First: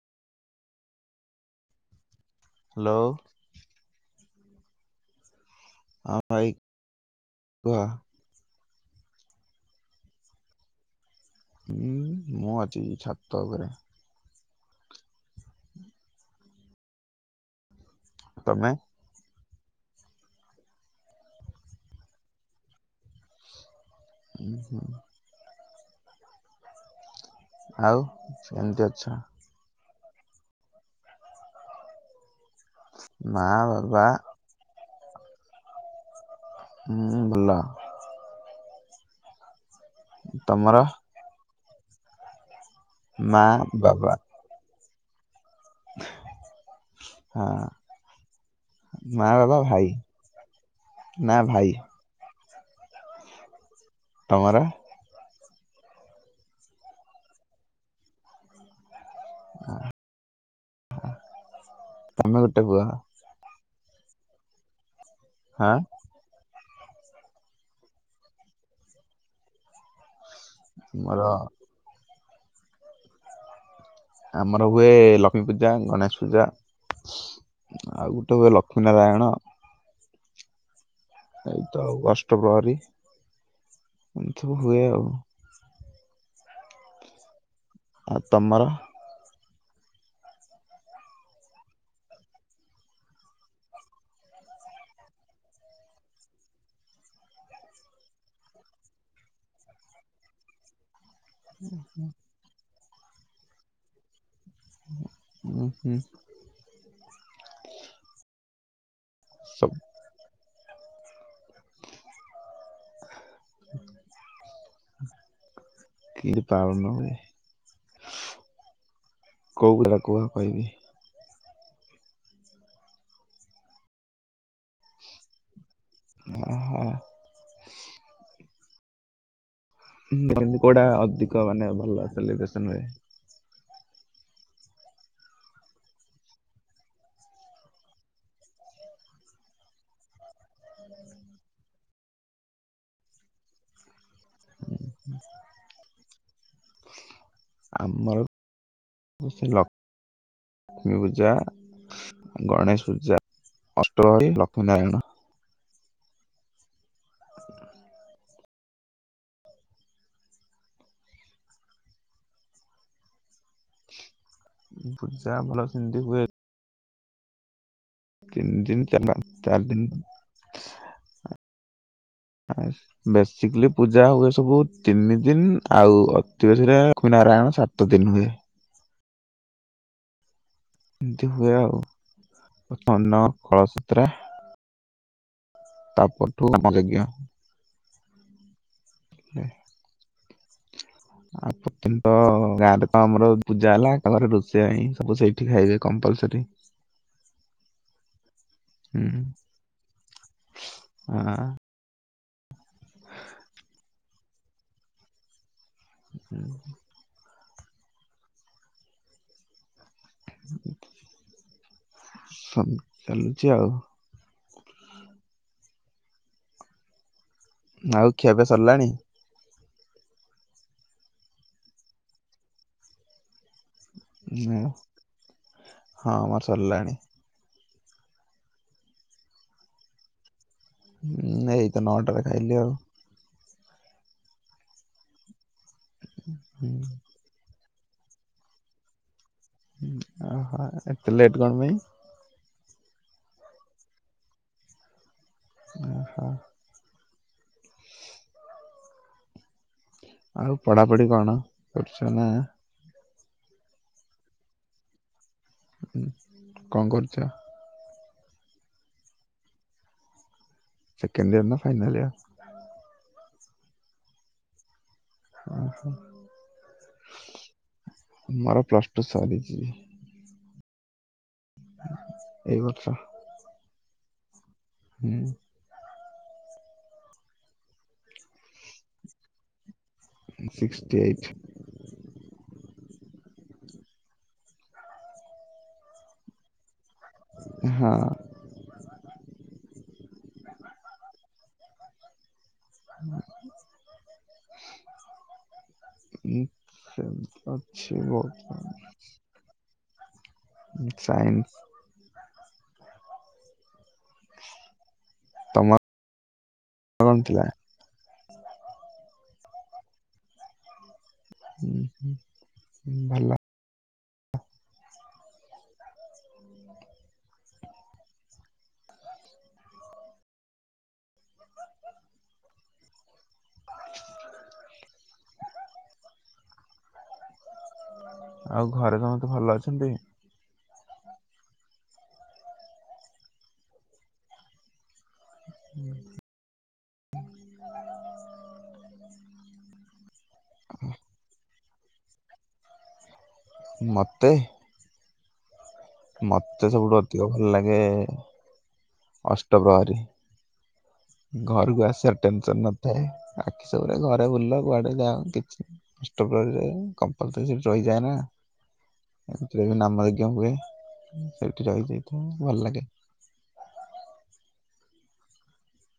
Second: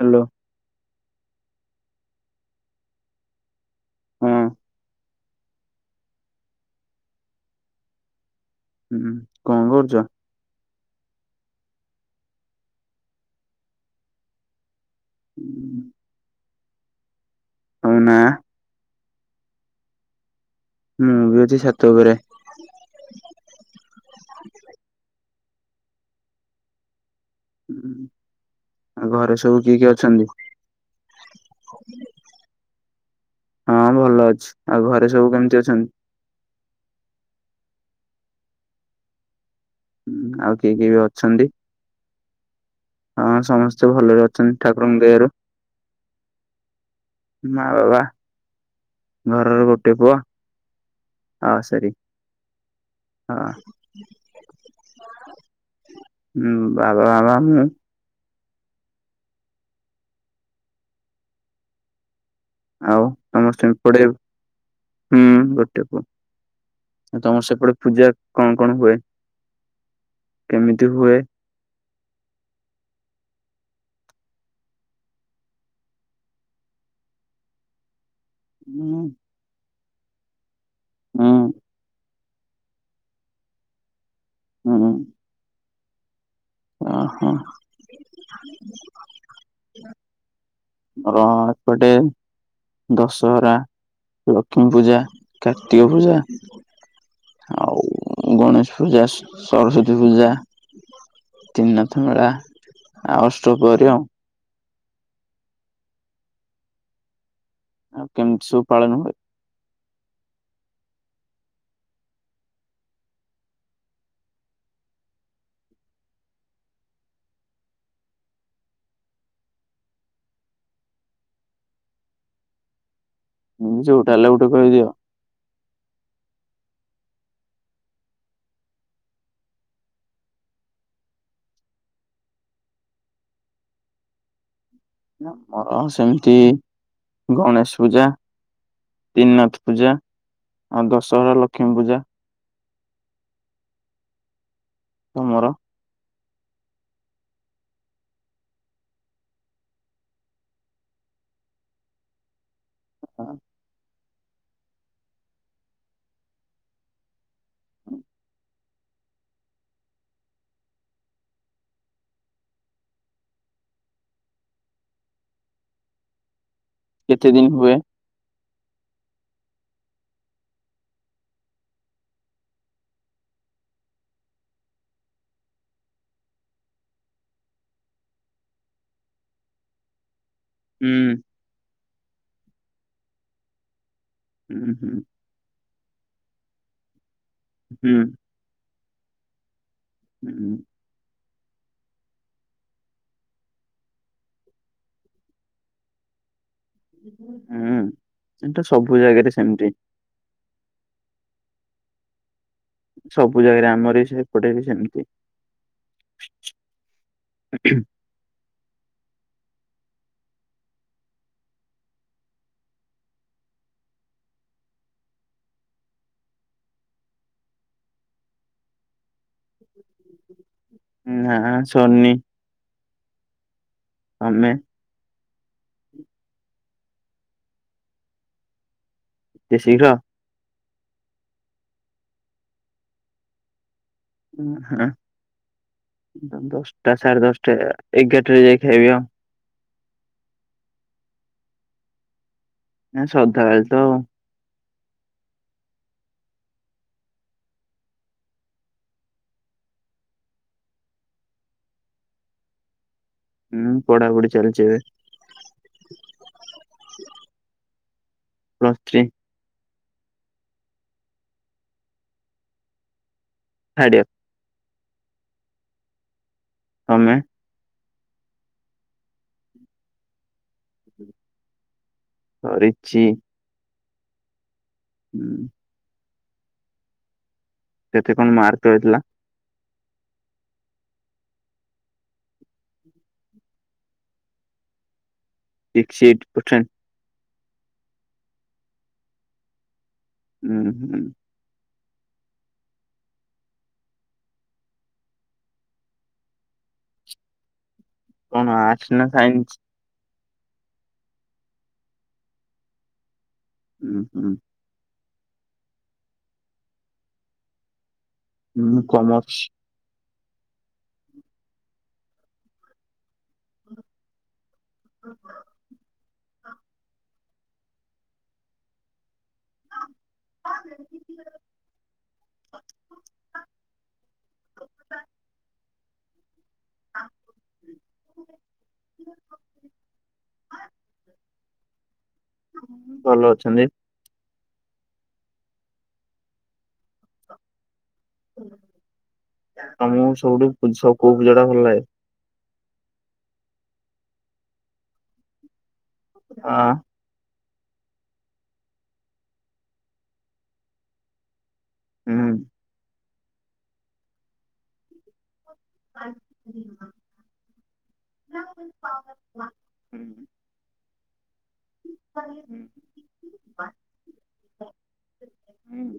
Hello. Hello. ହଁ। [unintelligible] ହୁଁ କଣ କରୁଛ। ହୁଁ ମୁଁ ଅଛି ଛାତ ଉପରେ ହୁଁ। ତମେ ମୁଁ ବି ଅଛି ଛାତ ଉପରେ [unintelligible] ଆଉ କେମିତି ଅଛ? ହଁ ଘରେ ସବୁ କିଏ କିଏ ଅଛନ୍ତି। ଅଛନ୍ତି। ମା ହଁ ବାବା ଭଲ ଅଛି ଆଉ ଘରେ। ଏ ସବୁ କେମିତି ଅଛନ୍ତି? ଭଲ ହଁ ଆଉ କିଏ ତମର? କିଏ ବି ଅଛନ୍ତି? ହଁ ମା ସମସ୍ତେ ବାବା ଭଲରେ ଅଛନ୍ତି। ଠାକୁରଙ୍କ ଦୟାରୁ ହଁ ମା ବାବା ମା ବାବା ଘରର ଭାଇ ଗୋଟିଏ ପୁଅ ନା ଆଉ ଭାଇ ସରି ହଁ। ଟଙ୍ଗରା ହଁ ବାବା ବାବା ମୁଁ ଆ ତମେ ଗୋଟେ କୁହ ଥଡ଼ ହୁଁ ଗୋଟେ ପ ତମର ସେପଟେ ପୂଜା କଣ କଣ ହୁଏ? କେମିତି ହୁଏ? ମୋର ଆମର ହୁଏ ଲକ୍ଷ୍ମୀ ପୂଜା ଗଣେଶ ପୂଜା ଆଉ ଗୋଟେ ହୁଏ ଲକ୍ଷ୍ମୀ ହୁଁ ନାରାୟଣ ହୁଁ ଏଇତ ଫେବୃଆାରୀ ଏମତି ସବୁ ହୁଏ ଆଉ। ଓ ହୋ। ଆ ତମରା ଆମର ଏପଟେ ଦଶହରା ଲକ୍ଷ୍ମୀ ପୂଜା କାର୍ତ୍ତିକ ପୂଜା ଆଉ ଗଣେଶ ପୂଜା ସରସ୍ଵତୀ ପୂଜା ତିିନାଥ ବେଳା ଆ ଅଷ୍ଟ ପରେ ଆଉ ଆକି ଆଉ କେମ ଶୁ ପାଳନ ହଏ। ସବୁ କି ପାାରୁନ ହୁଏ କୋଉ କା କୁହ କହିବି। ଯ ଗଉଟା ହେଲେ ଗୋଟେ କହିଦିଅ। ଓ ହୋ। କୋଉଟା ଅଧିକ ମାନେ ଭଲ ସେଲିବ୍ରେସନ ହୁଏ। ଆମର ସେମିତି ଗଣେଶ ପୂଜା ତିନିନାଥ ପୂଜା ଆଉ ଦଶହରା ଲକ୍ଷ୍ମୀ ପୂଜା ତମର ଆମର ଲକ୍ଷ୍ମ ଲକ୍ଷ୍ମୀ ପୂଜା ଗଣେଶ ପୂ ଜା ଲକ୍ଷ୍ମୀ ନାରାୟଣ। ହଁ। ବୁଝା ଭଲ ସିନ୍ଧି ହୁଏ। କେତେ ଦିନ ହୁଏ? ତିନି ଦିନ ଚାରି ଦିନ ବସିକି ପୂଜା ହୁଏ ସବୁ ତିନି ଦିନ ଆଉ ଅତି ବେଶିରେ ଲକ୍ଷ୍ମୀ ନାରାୟଣ ସାତ ଦିନ ହୁଏ। ହୁଁ ଏମିତି ହୁଏ ଆଉ। [unintelligible] କଳସୂତ୍ର। ହୁଁ ହୁଁ। ତାପରଠୁ ହୋମ ଯଜ୍ଞ। ହୁଁ ହୁଁ। ହୁଁ। ଆଉ [unintelligible] ଗାଁରେ ତ ଆମର ପୂଜା ହେଲା ଘରେ ରୋଷେଇ ପାଇଁ ସବୁ ସେଇଠି ଖାଇବେ କପଲସରି। ହୁଁ ସେଟା ସବୁ ହୁଁ ଜାଗାରେ ସେମିତି। ହଁ। ସବୁ ଜାଗାରେ ଆମର ସେପଟେ ବି ସେମିତି। ହୁଁ। ଖୁ ଖୁ। ଚାଲୁଛି ଆଉ। ଆଉ ଖିଆପିଆ ସରିଲାଣି? ନା ସରିନି। ତମେ ହଁ। ହଁ ଆମର ସରିଲାନି। ଏତେ ଶୀଘ୍ର? ହୁଁ ଏଇତ ନଅଟାରେ ଖାଇଲି ଆଉ। ହଁ ହଁ। ହୁଁ, ଦଶଟା ସାଢ଼େ ଦଶଟା ହେଇ ଗଲାଣି। ଏଗାରଟା ରେ ଯାଇ ଖାଇବି ଆଉ। ଓହୋ ଏତେ ଲେଟ କଣପାଇଁ? ସଦାବେଳେ ତ। ଓହୋ। ଆଉ ପଢ଼ାପଢ଼ି କଣ କରୁଛ ନା? ହୁଁ ପଢାପଢି ଚାଲିଛି ଏବେ। କଣ କରୁଚ? Plus three. ସେକେଣ୍ଡ ଇୟର ନା ଫାଇନାଲିୟର? ଥାର୍ଡିୟର୍ [unintelligible] ତମେ? ମୋର ପ୍ଲସ ଟୁ ସରଛି। ଏଇ ବର୍ଷ ସରିଚି। ହୁଁ। କେତେ କଣ ମାର୍କ ହେଇଥିଲା? Sixty eight. Sixty eight percent. ହଁ। ହୁଁ ହୁଁ। [unintelligible] ବହୁତ କଣ ଆର୍ଟସ ନା ସାଇନ୍ସ। ସାଇନ୍ସ। [unintelligible] ତମର କଣ ଥିଲା? ହୁଁ କମର୍ସ। ହୁଁ ହୁଁ ହୁଁ ଭଲ। [inaudible] [inaudible] [inaudible] ଆଉ ଘରେ ସମସ୍ତେ ଭଲ ଅଛନ୍ତି? ଭଲ ଅଛନ୍ତି। ହୁଁ। ତମକୁ ସବୁଠୁୁ ଝୁ କୋଉ ପିଲାଟା ଭଲ ନାଗେ। ମତେ ମତେ ଆଁ ସବୁଠୁ ଅଧିକ ଭଲ ଲାଗେ ଅଷ୍ଟପ୍ରହରୀ। ଘରକୁ ଆସିବାର ହୁଁ। ଟେନସନ ନଥାଏ। ଆଖି ସବୁରେ ଘରେ ବୁଲିଲା କୁଆଡେ ଯାଆନ୍ତି। ଅଷ୍ଟପହରୀରେ କମ୍ପଲସରି ସେଠି ରହିଯାଏ ନା ଏମିତିରେ ବି ନାମ ଯଜ୍ଞ ହୁଏ। ସେଇଠି ରହିଯାଇଥାଏ ଭଲ ଲାଗେ। ହୁଁ।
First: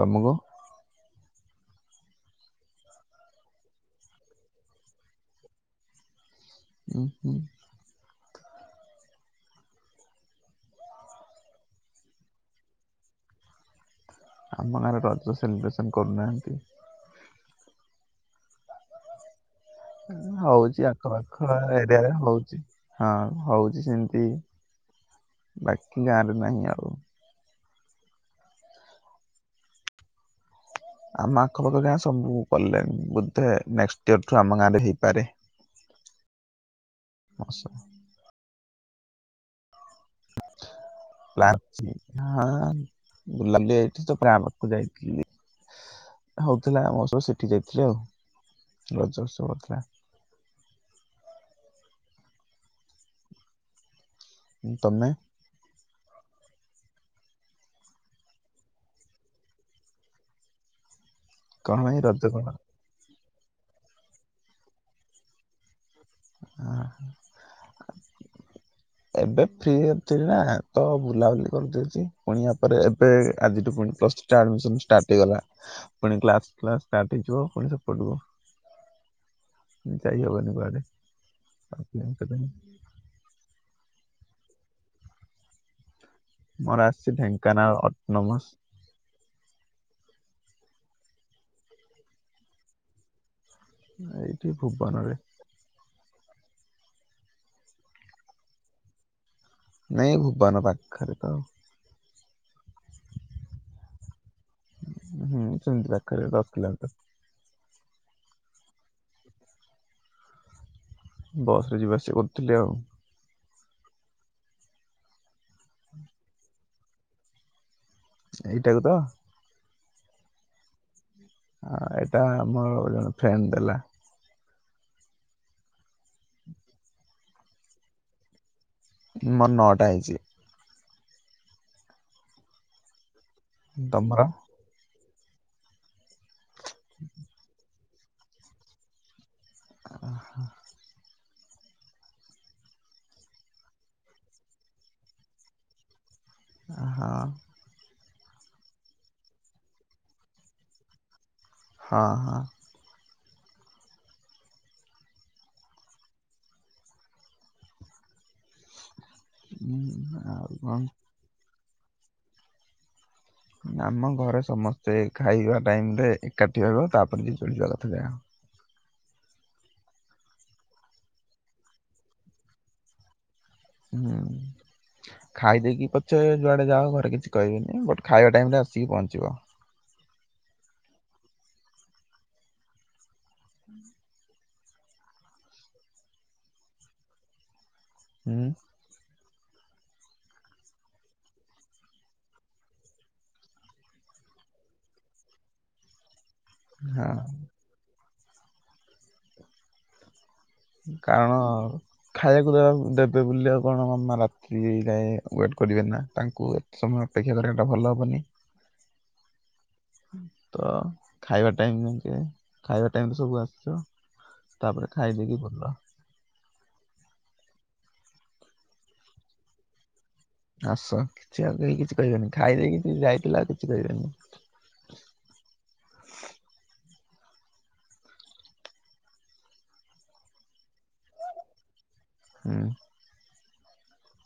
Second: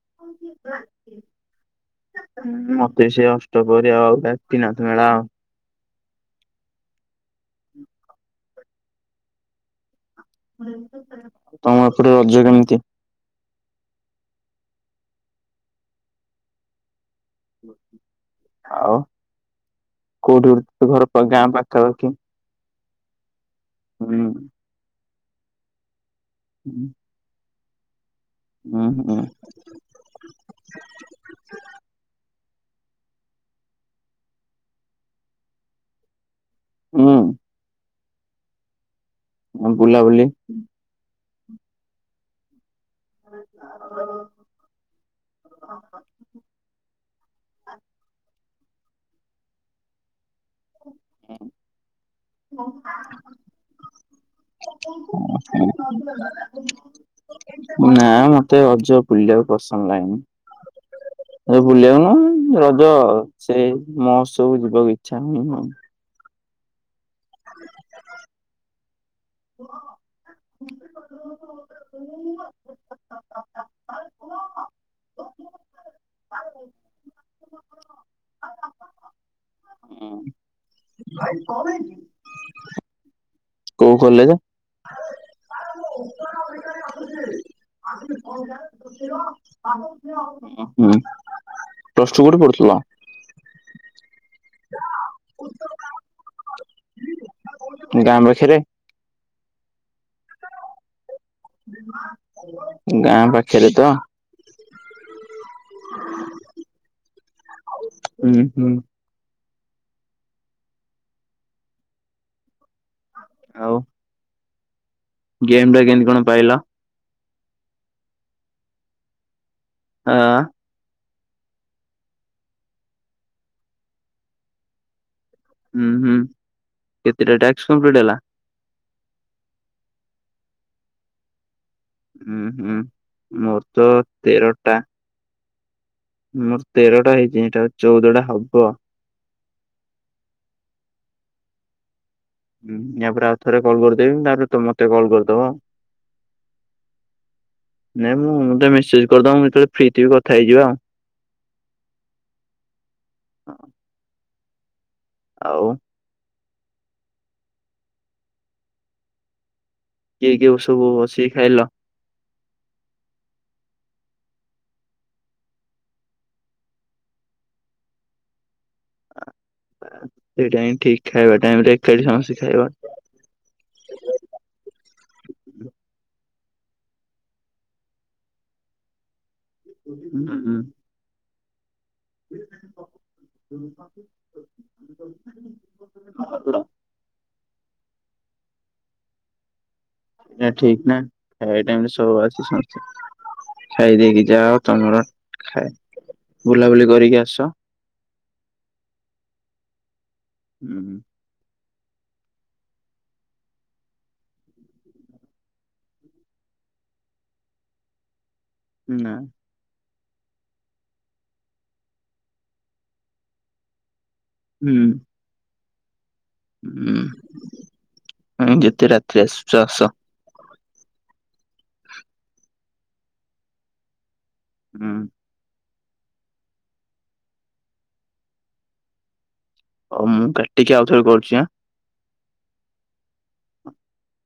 ତମକୁ ମତେ ସେ ଅଷ୍ଟପହରୀ ଆଉ ବ୍ୟକ୍ତିନାଥ ମେଳା ଆଉ। ଉଁ ହୁଁ। ତମ ଏପଟୁ ରଜ କେମିତି? ଆମ ଗାଁରେ ରଜ ସେଲିବ୍ରେସନ କରୁନାହାନ୍ତି। ଆଉ। କୋଉଠି ହଉଚି ଗୋଟେ ଘର ପା ଗାଁ ଆଖପାଖ ପାଖାପାଖି? ଏରିଆରେ ହଉଚି। ହଁ। ହଉଚି ହୁଁ ସେମତି ବାକ୍ ଗାଁରେ ନାହିଁ ଆଉ। ହୁଁ ହୁଁ। ଆମ ଆଖପାଖ ଗାଁ ସବୁ ପଲେ ବୋଧେ ନେକ୍ସଟ ଇୟର ଠୁ ଆମ ଗାଁ ରେ ହେଇପାରେ। ହୁଁ ଆସା। ଆଉ ବୁଲାବୁଲି ଲାଗଚି ଆ [unintelligible] ବୁଲାବୁଲି ଏଇଠି ତ ପ୍ରାମକୁ ଯାଇଥିଲି ହଉଥିଲା ମ ସ ସେଠି ଯାଇଥିଲୁ ଆଉ। ରଜଜ କରଥିଲା [unintelligible] ହ [unintelligible] ହବ ତମେ ନା ମତେ ଅଜ ପୁଲିବାକୁ ପସନ୍ଦ ଲାଗେନି। କଣ ପାଇଁ ରଜ କଣ ବୁଲିବାକୁନ ରଜ ସେ ମୋହଉତ୍ସବ ଯିବାକୁ ଇଚ୍ଛା ହୁଁ ହୁ। ହ ଏବେ ଫ୍ରିଥିଲା ତ ବୁଲାବୁଲି କରିଦଉଛି ପୁଣି ଆ ପରେ ଏବେ ଆଜିଠୁୁ ପୁଣି ପ୍ଲସ ଟୁ ଆଡିମିସନ୍ ଷ୍ଟାର୍ଟ ହେଇଗଲା। ପୁଣି କ୍ଲାସ ଫ୍ଲାସ ଷ୍ଟାର୍ଟ ହେଇଯିବ ପୁଣି ସପଟି ଆଉ। ଯାଇନି ବାହାରେ ଆପ କରି [unintelligible] କୋଉ କଲେଜ। ମୋର ଆସିଛି ଢେଙ୍କାନାଳ ଅଟନମସ। ହୁଁ ପ୍ଲସଟୁ କୁଠି ପଢୁଥିଲା। ଏଇଟିି ଭୁବନରେ। ଗାଁ ପାଖରେ। ନାଇଁ ଭୁବନ ପାଖରେ ତ। ବ ଆଜ ହୁଁ ସେମିତି ପାଖରେ ରଖିଲ ତ ହୁଁ ହୁଁ। ବସରେ ଯିବା ଆସିବା କରୁଥିଲି ଆଉ। ଆଉ। ଗେମ୍ ଟା କେମତି କଣ ପାଇଲା? ଏଇଟାକୁ ତ। ହଁ। ଆଉ ଏଇଟା ଆମର ଜଣେ ଫେଣ୍ଡ ଦେଲା। ହୁଁ ହୁଁ କେତେଟା ଟାସ୍କ କଂପ୍ଲିଟି ହେଲା। ମୋର ନଟା ହେଇଛି। ହୁଁ ହୁଁ। ମୋର ତ ତମର ତେରଟା। ହୁଁ [unintelligible] ତେରଟା ହେଇଛି ଏଇଟା ଚଉଦଟା ହବ। ଓ ହୋ ହୁଁ ୟା ପରେ ଆଉ ଥରେ କଲ୍ କରିଦେବି ତାରେ ତ ମତେ କଲ୍ କରିଦବ। ହ। ନାଇଁ ମୁଁ ଗୋଟେ ମେସେଜ କରିଦବ ଯେତେବେଳେ ଫ୍ରି ଥିବି କଥା ହେଇଯିବ ଆଉ। ହଁ ହଁ। ହଁ। ଆଉ। ଉଁ, କିଏ ଆଉ କିଏ କଣ ସବୁ ବସିକି ଖାଇଲ। ଆମ ଘରେ ସମସ୍ତେ ଖାଇବା ଟାଇମରେ ଏକାଠି ହେବ ତାପରେ ଝିଅ ଯୁଆଡେ ଯିବା କଥା ଯା ସେଟାଇ ଠିକ ଖାଇବା ଟାଇମିଂରେ ଏକାଠି ସମସ୍ତେ ଖାଇବା। ହୁଁ ଖାଇଦେଇକି ପଛେ ଯୁଆଡେ ଯାଅ ଘରେ କିଛି କହିବିନି ବଟ ଖାଇବା ଟାଇମ ରେ ଆସିକି ପହଞ୍ଚିବ। ହୁଁ ହୁଁ। ହ [inaudible] [inaudible] ହୁଁ। ଏଟ ଠିକ ନା ଖାଇବା ଟାଇମରେ ସବୁ ଆସି ସମସ୍ତେ ଖାଇ ଦେଇକି ଯାଅ ତମର ଖାଏ। ବୁଲାବୁଲି ହଁ କରିକି ଆସ। ହୁଁ କାରଣ। ଖାଇବାକୁ ଦେବାକୁ ଦେବେ ବୋଲି ଆଉ କଣ ରାତି ଯାଏ ୱେଟ କରିବାନି ନା ତାଙ୍କୁ ଏତେ ସମୟ ଅପେକ୍ଷା କରିବା ଏଟା ଭଲ ହବନି। ନା। ତ ଖାଇବା ଟାଇମ [unintelligible] ଖାଇବା ଟାଇମରେ ସବୁ ଆସିଛ। ହୁଁ। ତାପରେ ଖାଇ ଦେଇକି ପିଲ। ହୁଁ ଆ ଯେତେ ରାତିରେ ଆସୁଛ ଆସ। ଆସ କିଛି ଆଉ କେ କିଛି କହିବନି ଖାଇଦେଇକି ଯାଇଥିଲ ଆଉ କିଛି କହିବନି। ହୁଁ। ହଉ ମୁଁ କାଟିକି ଆଉଥରେ କରୁଛି ଆଁ। ହୁଁ। [inaudible]